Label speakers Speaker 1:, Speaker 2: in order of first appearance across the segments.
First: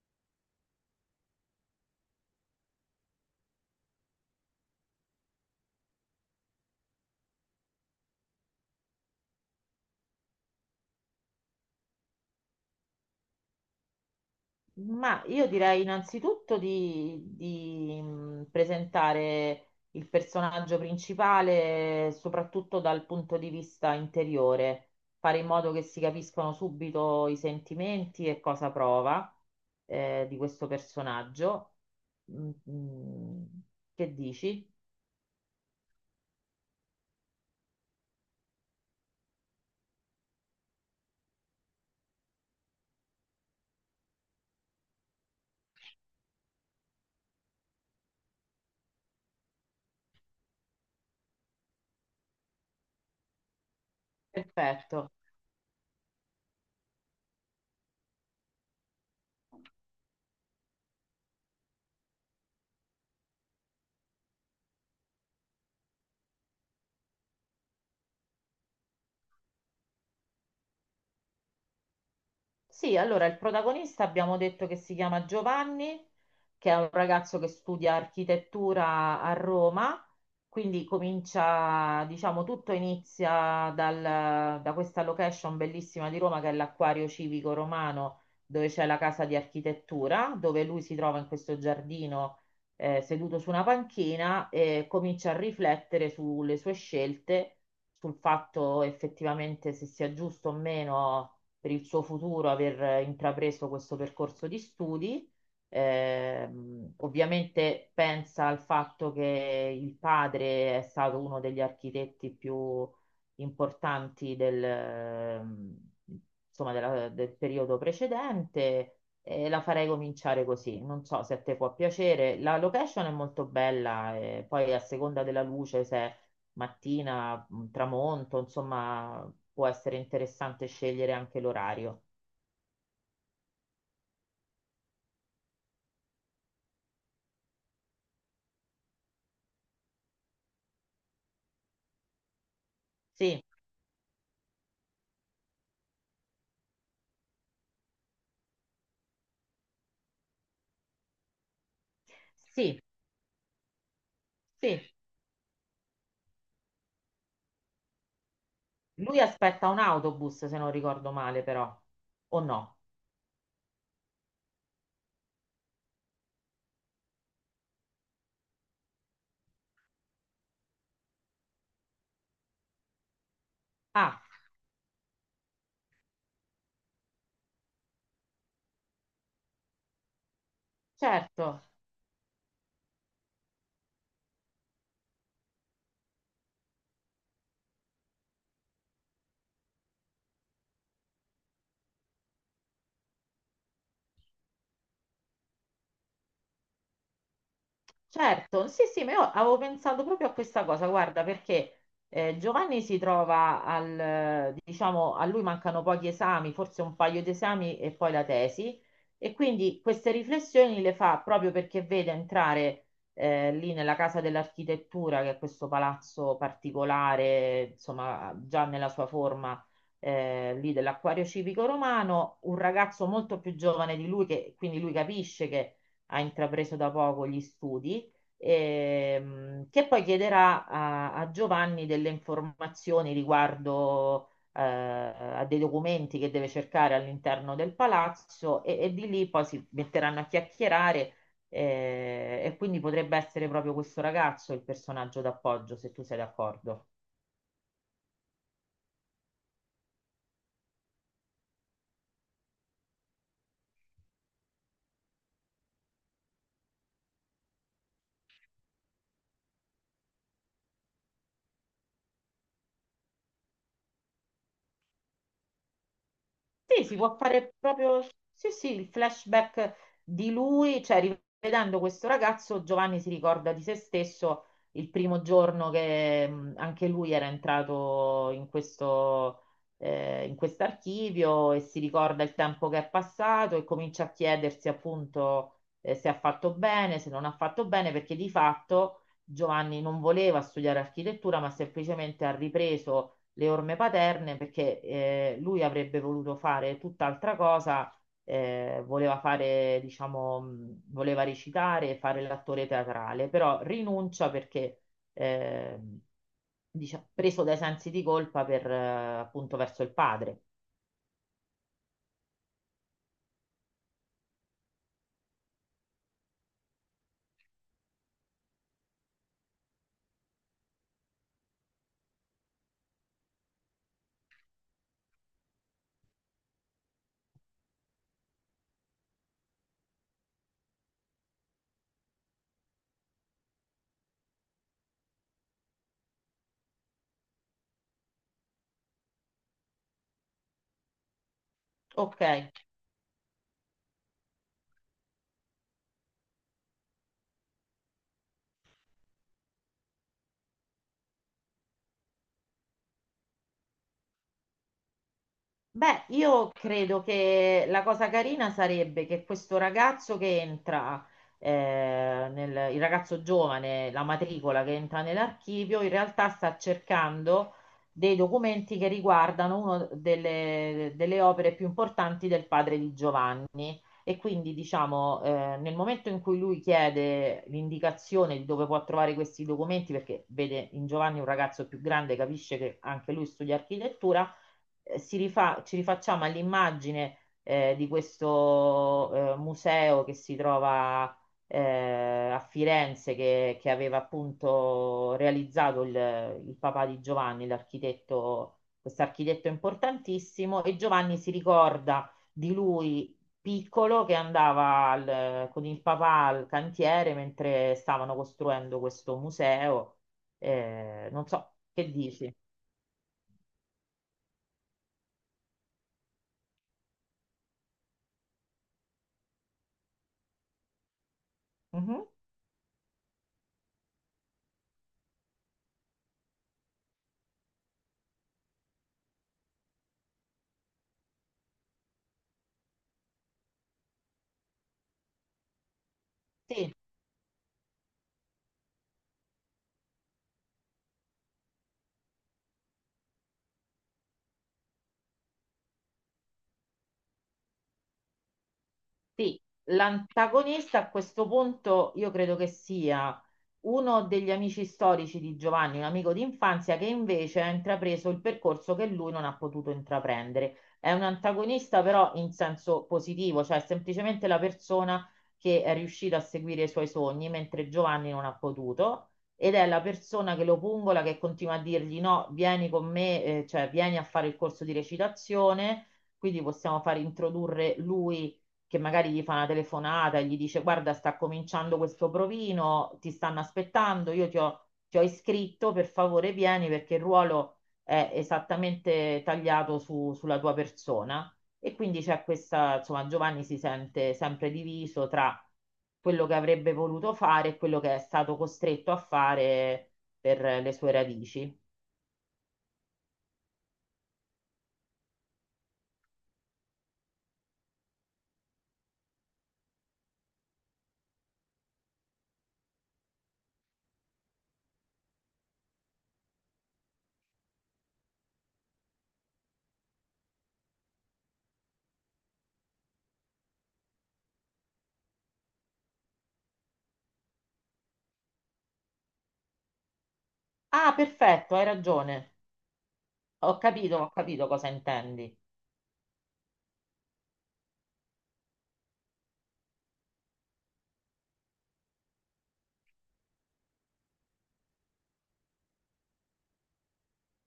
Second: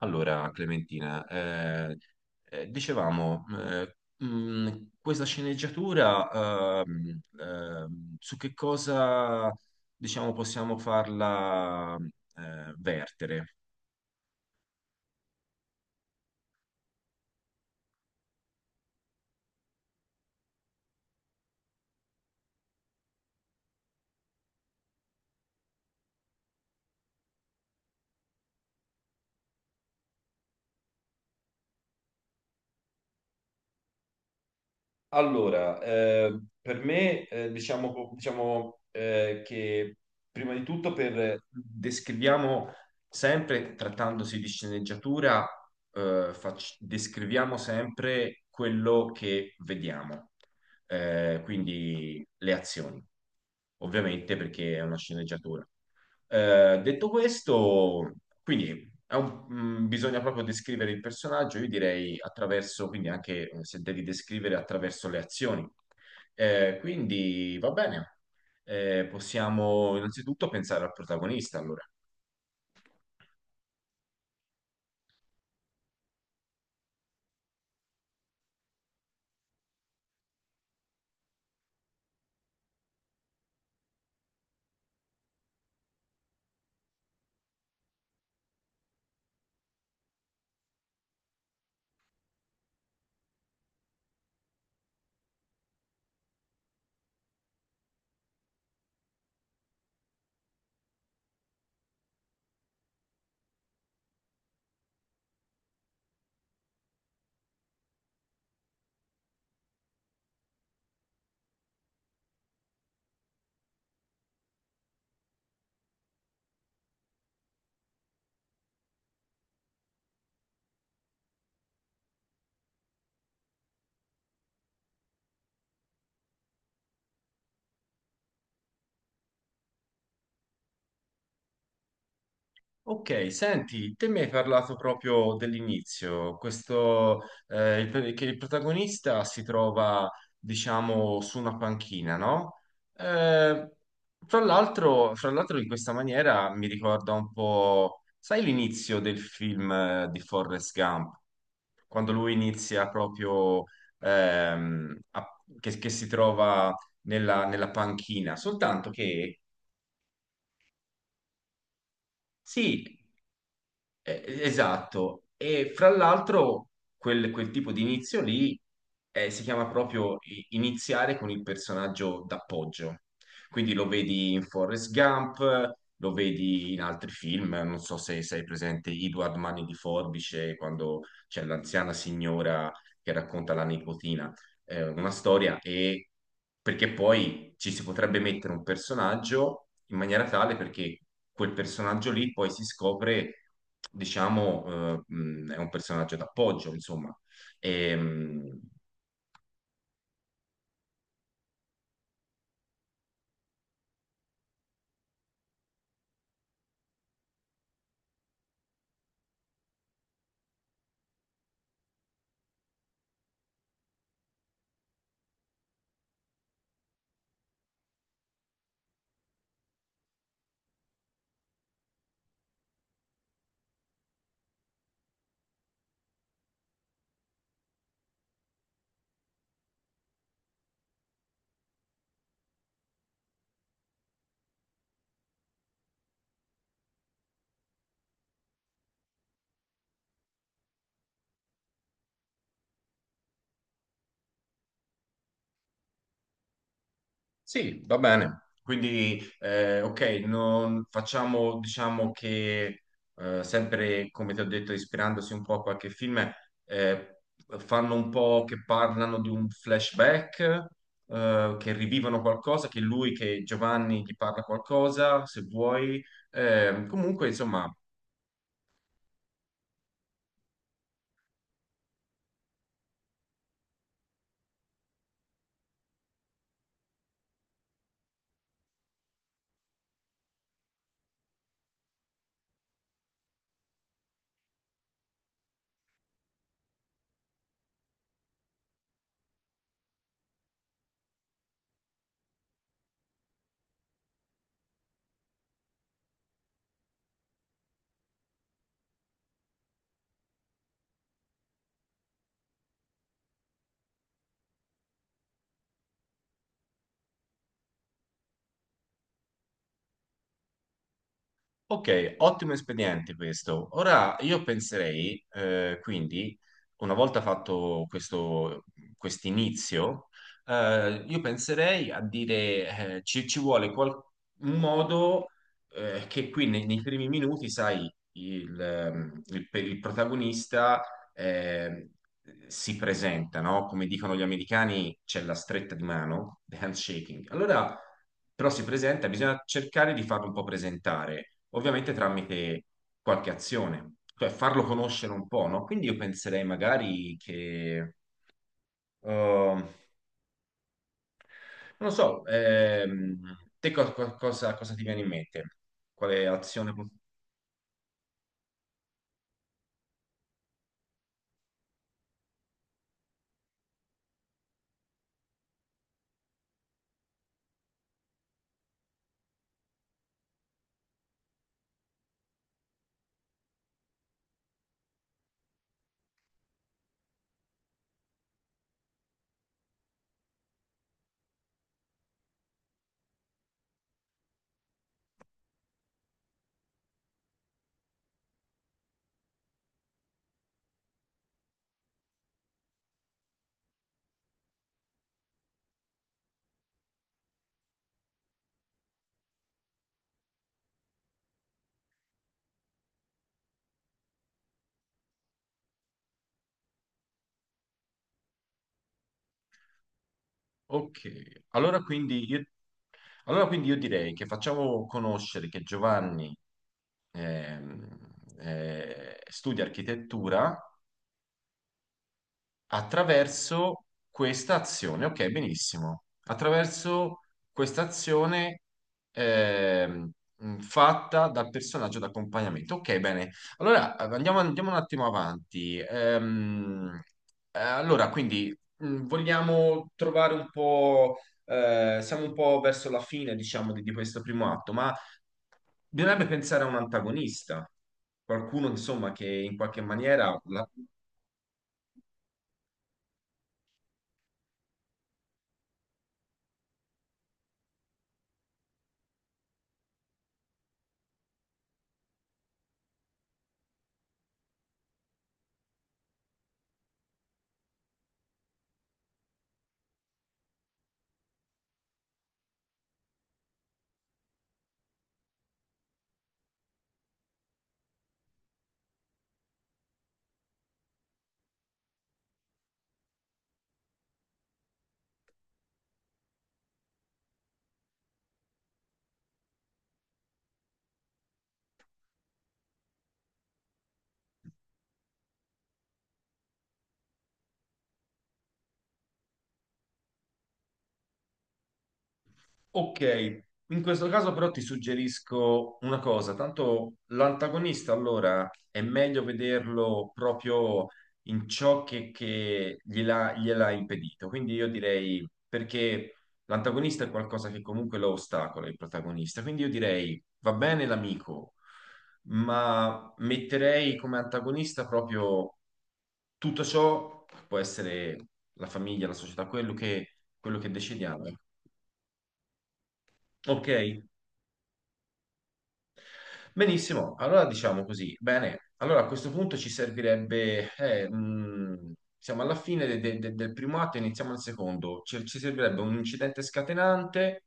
Speaker 1: Allora, Clementina, eh, eh, dicevamo, eh, Questa sceneggiatura, su che cosa possiamo farla vertere?
Speaker 2: Ma io direi innanzitutto di presentare il personaggio principale soprattutto dal punto di vista interiore, fare in modo che si capiscano subito i sentimenti e cosa prova di questo personaggio. Mm, mm. Che dici?
Speaker 1: Per me, che prima di tutto descriviamo sempre, trattandosi di sceneggiatura, descriviamo sempre quello che vediamo. Quindi le azioni, ovviamente perché è una
Speaker 2: Perfetto.
Speaker 1: sceneggiatura. Detto questo, quindi bisogna proprio descrivere il personaggio. Io direi attraverso, quindi anche se devi descrivere attraverso le azioni. Quindi va bene, possiamo innanzitutto pensare al protagonista, allora.
Speaker 2: Sì, allora il protagonista abbiamo detto che si chiama Giovanni, che è un ragazzo che studia architettura a Roma, quindi comincia, diciamo, tutto inizia da questa location bellissima di Roma che è l'Acquario Civico Romano, dove c'è la casa di architettura, dove lui si trova in questo giardino, seduto su una panchina e comincia a riflettere sulle sue scelte, sul fatto effettivamente se sia giusto o meno per il suo futuro aver intrapreso questo percorso di studi. Ovviamente pensa al fatto che il padre è stato uno degli architetti più importanti del periodo precedente, e la farei cominciare così. Non so se a te può piacere. La location è molto bella, e poi a seconda della luce, se mattina, tramonto, insomma, può essere interessante scegliere anche l'orario.
Speaker 1: Ok, senti, te mi hai parlato proprio dell'inizio, che il protagonista si trova, su una panchina, no?
Speaker 2: Sì,
Speaker 1: Eh, Fra l'altro, in questa maniera mi ricorda un po', sai l'inizio del film di Forrest Gump? Quando lui
Speaker 2: sì,
Speaker 1: inizia proprio,
Speaker 2: sì.
Speaker 1: ehm, a- che si trova nella panchina, soltanto
Speaker 2: Lui
Speaker 1: che...
Speaker 2: aspetta un autobus, se non ricordo male, però, o no?
Speaker 1: Sì. Esatto, e fra l'altro quel tipo di inizio lì si chiama proprio iniziare con il personaggio d'appoggio. Quindi lo
Speaker 2: Ah,
Speaker 1: vedi in Forrest Gump, lo vedi in altri film, non so se sei presente Edward Mani di Forbice, quando c'è
Speaker 2: certo.
Speaker 1: l'anziana signora che racconta la nipotina una storia, e perché poi ci si potrebbe mettere un personaggio in maniera tale perché quel personaggio lì poi si scopre, è un personaggio d'appoggio, insomma. Ehm,
Speaker 2: Certo, sì, sì, ma io avevo pensato proprio a questa cosa, guarda, perché Giovanni si trova diciamo, a lui mancano pochi esami, forse un paio di esami e poi la tesi, e quindi queste riflessioni le fa proprio perché vede entrare lì nella Casa dell'Architettura, che è questo palazzo particolare, insomma, già nella sua forma lì dell'Acquario Civico Romano, un ragazzo molto più giovane di lui, che quindi lui capisce che ha intrapreso da poco gli studi, che poi chiederà a Giovanni delle informazioni riguardo a dei documenti che deve cercare all'interno del palazzo, e di lì poi si metteranno a chiacchierare, e quindi potrebbe essere proprio questo ragazzo il personaggio d'appoggio, se tu sei d'accordo.
Speaker 1: Sì, va bene. Quindi, ok, non facciamo, diciamo che sempre, come ti ho detto, ispirandosi un po' a qualche film, eh, fanno un po' che parlano di un flashback, che rivivono qualcosa, che Giovanni gli parla qualcosa, se vuoi.
Speaker 2: Sì, si può
Speaker 1: Comunque,
Speaker 2: fare
Speaker 1: insomma,
Speaker 2: proprio, sì, sì, il flashback di lui, cioè rivedendo questo ragazzo, Giovanni si ricorda di se stesso il primo giorno che, anche lui era entrato in questo, in quest'archivio, e si ricorda il tempo che è passato e comincia a chiedersi appunto, se ha fatto bene, se non ha fatto bene, perché di fatto Giovanni non voleva studiare architettura, ma semplicemente ha ripreso le orme paterne perché lui avrebbe voluto fare tutt'altra cosa. Voleva fare, diciamo, voleva recitare e fare l'attore teatrale, però rinuncia perché eh, preso dai sensi di colpa per, appunto verso il padre.
Speaker 1: ok, ottimo espediente questo. Ora io penserei, una volta fatto questo inizio, io penserei a dire, ci vuole un modo che qui nei primi minuti, sai, per il protagonista eh, si presenta, no? Come dicono gli americani, c'è la stretta di mano, the handshaking. Allora, però si presenta, bisogna cercare di farlo un po' presentare, ovviamente
Speaker 2: Ok.
Speaker 1: tramite qualche azione, cioè farlo conoscere un po', no? Quindi io penserei magari che, non lo so, te co- co- cosa, cosa ti viene in mente?
Speaker 2: Beh,
Speaker 1: Quale
Speaker 2: io
Speaker 1: azione?
Speaker 2: credo che la cosa carina sarebbe che questo ragazzo che entra, nel, il ragazzo giovane, la matricola che entra nell'archivio, in realtà sta cercando dei documenti che riguardano una delle opere più importanti del padre di Giovanni. E quindi, diciamo, nel momento in cui lui chiede l'indicazione di dove può trovare questi documenti, perché vede in Giovanni un ragazzo più grande, capisce che anche lui studia architettura, ci rifacciamo all'immagine, di questo museo che si trova a Firenze, che aveva appunto realizzato il papà di Giovanni, l'architetto, questo architetto importantissimo, e Giovanni si ricorda di lui piccolo che andava con il papà al cantiere mentre stavano costruendo questo museo.
Speaker 1: Ok,
Speaker 2: Non so, che dici?
Speaker 1: allora quindi io direi che facciamo conoscere che Giovanni ehm, studia architettura
Speaker 2: Mhm.
Speaker 1: attraverso questa azione. Ok, benissimo. Attraverso questa azione ehm, fatta dal personaggio d'accompagnamento. Ok, bene. Allora, andiamo un attimo avanti.
Speaker 2: Sì.
Speaker 1: Vogliamo trovare un po'. Siamo un po' verso la fine, di questo primo atto, ma bisognerebbe pensare a un antagonista, qualcuno, insomma, che
Speaker 2: Sì,
Speaker 1: in qualche maniera
Speaker 2: l'antagonista a questo punto io credo che sia uno degli amici storici di Giovanni, un amico di infanzia che invece ha intrapreso il percorso che lui non ha potuto intraprendere. È un antagonista però in senso positivo, cioè è semplicemente la persona che è riuscita a seguire i suoi sogni mentre Giovanni non ha potuto, ed è la persona che lo pungola, che continua a dirgli no, vieni con me, cioè vieni a fare il corso di recitazione. Quindi possiamo far introdurre lui, che magari gli fa una telefonata e gli dice: Guarda, sta cominciando questo provino, ti stanno aspettando, ti ho iscritto, per favore vieni perché il ruolo è esattamente tagliato sulla tua persona. E quindi c'è questa, insomma, Giovanni si sente sempre diviso tra quello che avrebbe voluto fare e quello che è stato costretto a fare per le sue radici.
Speaker 1: ok, in questo caso però ti suggerisco una cosa, tanto l'antagonista allora è meglio vederlo proprio in ciò che gliela ha impedito, quindi io direi perché l'antagonista è qualcosa che comunque lo ostacola, il protagonista, quindi io direi va bene l'amico, ma metterei come antagonista proprio tutto ciò, può essere la famiglia, la società, quello quello che
Speaker 2: Ah,
Speaker 1: decidiamo. Ecco.
Speaker 2: perfetto, hai ragione.
Speaker 1: Ok?
Speaker 2: Ho capito cosa intendi.
Speaker 1: Benissimo, allora diciamo così. Bene, allora a questo punto ci servirebbe, siamo alla fine del primo atto, iniziamo il secondo. Ci servirebbe un incidente scatenante,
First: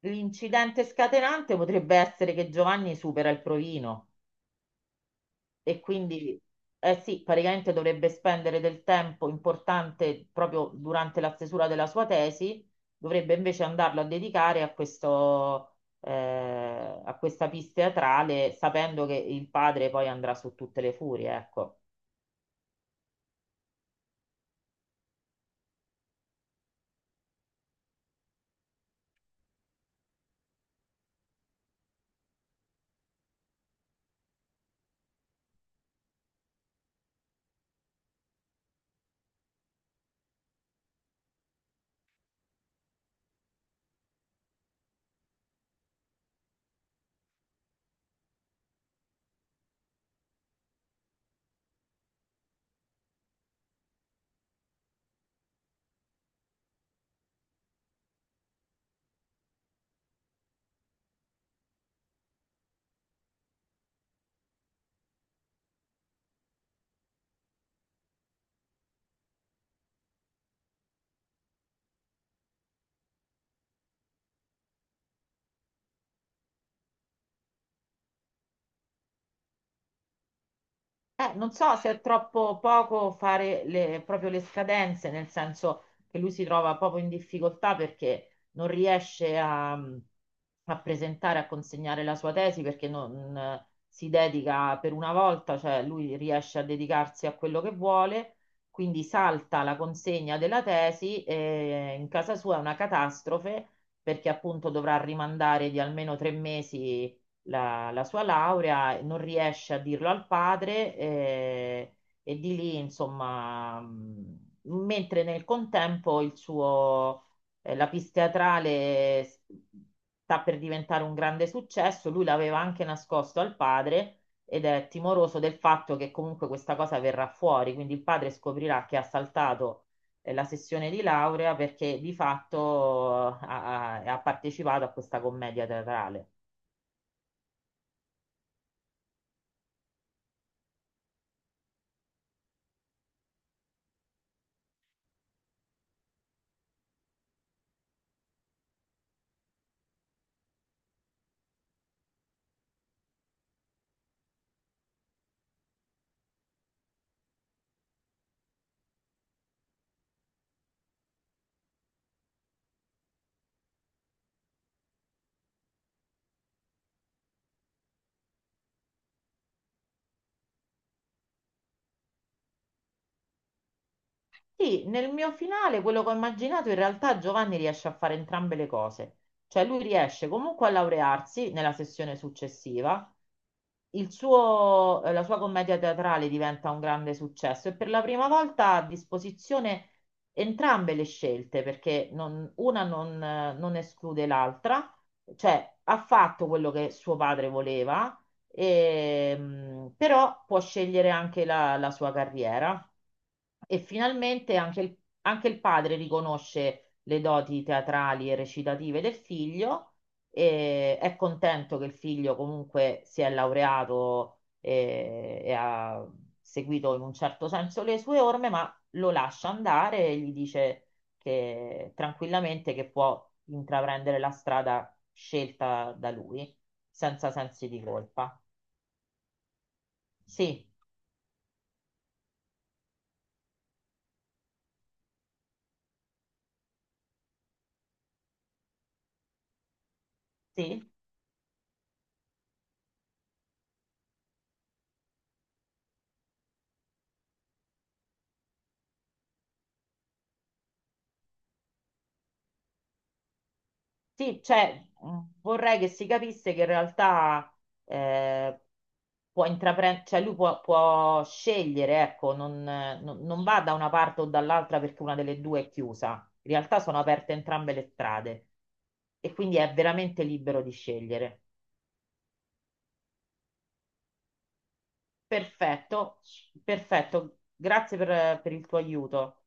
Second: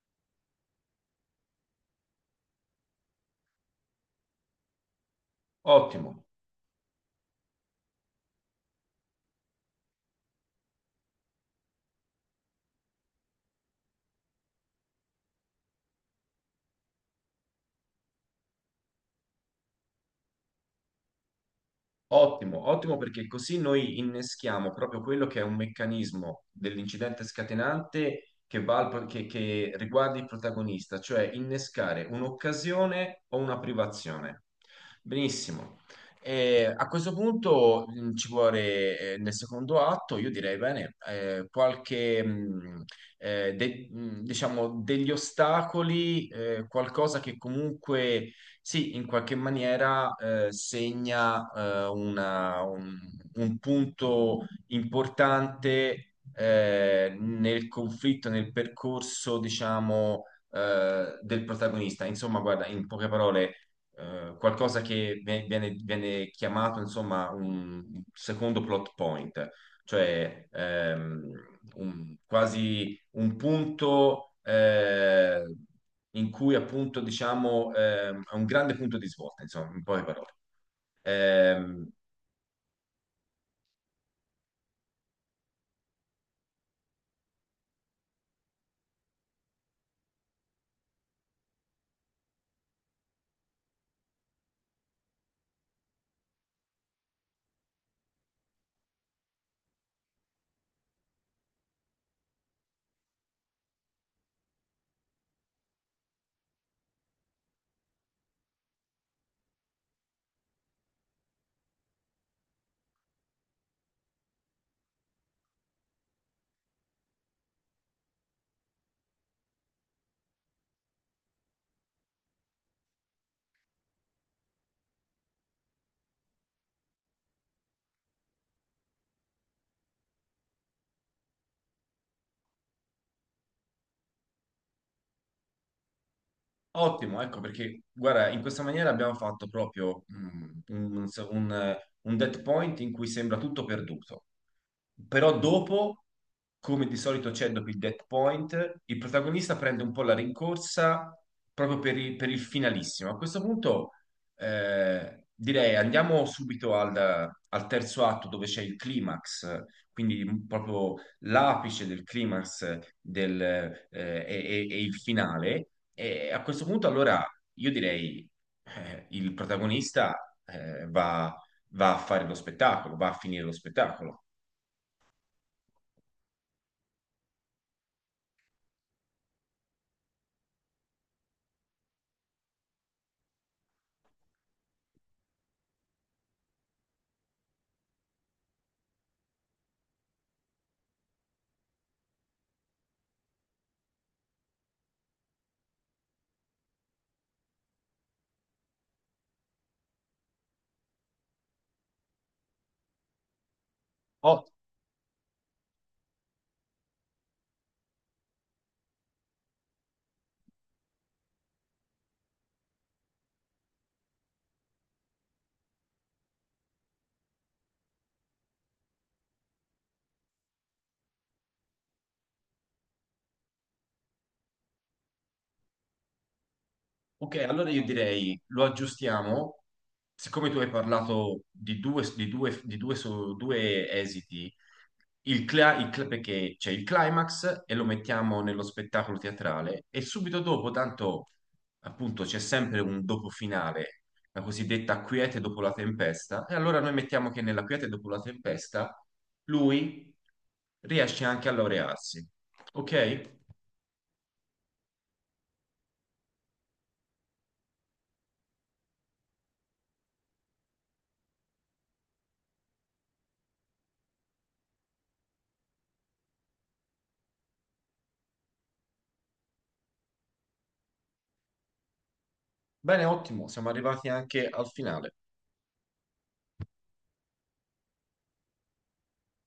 Speaker 2: L'incidente scatenante potrebbe essere che Giovanni supera il provino e
Speaker 1: ottimo.
Speaker 2: quindi, eh sì, praticamente dovrebbe spendere del tempo importante proprio durante la stesura della sua tesi, dovrebbe invece andarlo a dedicare a questo, a questa pista teatrale, sapendo che il padre poi andrà su tutte le furie, ecco.
Speaker 1: Ottimo, ottimo perché così noi inneschiamo proprio quello che è un meccanismo dell'incidente scatenante che che riguarda il protagonista, cioè innescare un'occasione o una privazione. Benissimo. E a questo punto ci vuole, nel secondo atto, io direi bene, degli ostacoli, qualcosa che comunque sì, in qualche maniera segna un punto importante nel conflitto, nel percorso, del protagonista. Insomma, guarda, in poche parole, qualcosa che viene chiamato, insomma, un secondo plot point, cioè quasi un punto in cui appunto diciamo è un grande punto di svolta, insomma, in poche parole.
Speaker 2: Non so
Speaker 1: Ehm,
Speaker 2: se è troppo poco fare le, proprio le scadenze, nel senso che lui si trova proprio in difficoltà perché non riesce a presentare, a consegnare la sua tesi perché non si dedica per una volta, cioè lui riesce a dedicarsi a quello che vuole, quindi salta la consegna della tesi e in casa sua è una catastrofe perché appunto dovrà rimandare di almeno tre mesi la sua laurea, non riesce a dirlo al padre, e di lì, insomma, mentre nel contempo il suo, la pista teatrale sta per diventare un grande successo, lui l'aveva anche nascosto al padre ed è timoroso del fatto che comunque questa cosa verrà fuori, quindi il padre scoprirà che ha saltato la sessione di laurea perché di fatto ha partecipato a questa commedia teatrale.
Speaker 1: Ottimo, ecco perché guarda, in questa maniera abbiamo fatto proprio un dead point in cui sembra tutto perduto, però dopo, come di solito c'è dopo il dead point, il protagonista prende un po' la rincorsa proprio per il finalissimo. A questo punto direi andiamo subito al al terzo atto dove c'è il climax, quindi proprio l'apice del climax e il finale. E a questo punto, allora, io direi il protagonista va a fare lo spettacolo, va a finire lo spettacolo.
Speaker 2: Sì, nel mio finale, quello che ho immaginato, in realtà Giovanni riesce a fare entrambe le cose. Cioè lui riesce comunque a laurearsi nella sessione successiva, la sua commedia teatrale diventa un grande successo e per la prima volta ha a disposizione entrambe le scelte, perché non- una non, non esclude l'altra, cioè ha fatto quello che suo padre voleva, però può scegliere anche la la sua carriera. E finalmente anche il padre riconosce le doti teatrali e recitative del figlio, e è contento che il figlio comunque si è laureato, ha seguito in un certo senso le sue orme, ma lo lascia andare e gli dice che tranquillamente che può intraprendere la strada scelta da lui, senza
Speaker 1: Ok,
Speaker 2: sensi
Speaker 1: allora
Speaker 2: di
Speaker 1: io
Speaker 2: colpa.
Speaker 1: direi lo aggiustiamo, siccome tu
Speaker 2: Sì,
Speaker 1: hai parlato di due esiti, perché c'è il climax e lo mettiamo nello spettacolo teatrale, e subito dopo,
Speaker 2: sì.
Speaker 1: tanto appunto c'è sempre un dopo finale, la cosiddetta quiete dopo la tempesta, e allora noi mettiamo che nella quiete dopo la tempesta lui riesce anche a laurearsi. Ok?
Speaker 2: Sì, cioè, vorrei che si capisse che in realtà eh, può intraprendere, cioè lui può, può scegliere, ecco, non va da una parte o dall'altra perché una delle due è chiusa. In realtà sono aperte entrambe le strade e quindi è veramente libero di scegliere.
Speaker 1: Bene, ottimo, siamo arrivati anche al finale.
Speaker 2: Perfetto, perfetto, grazie per il tuo aiuto.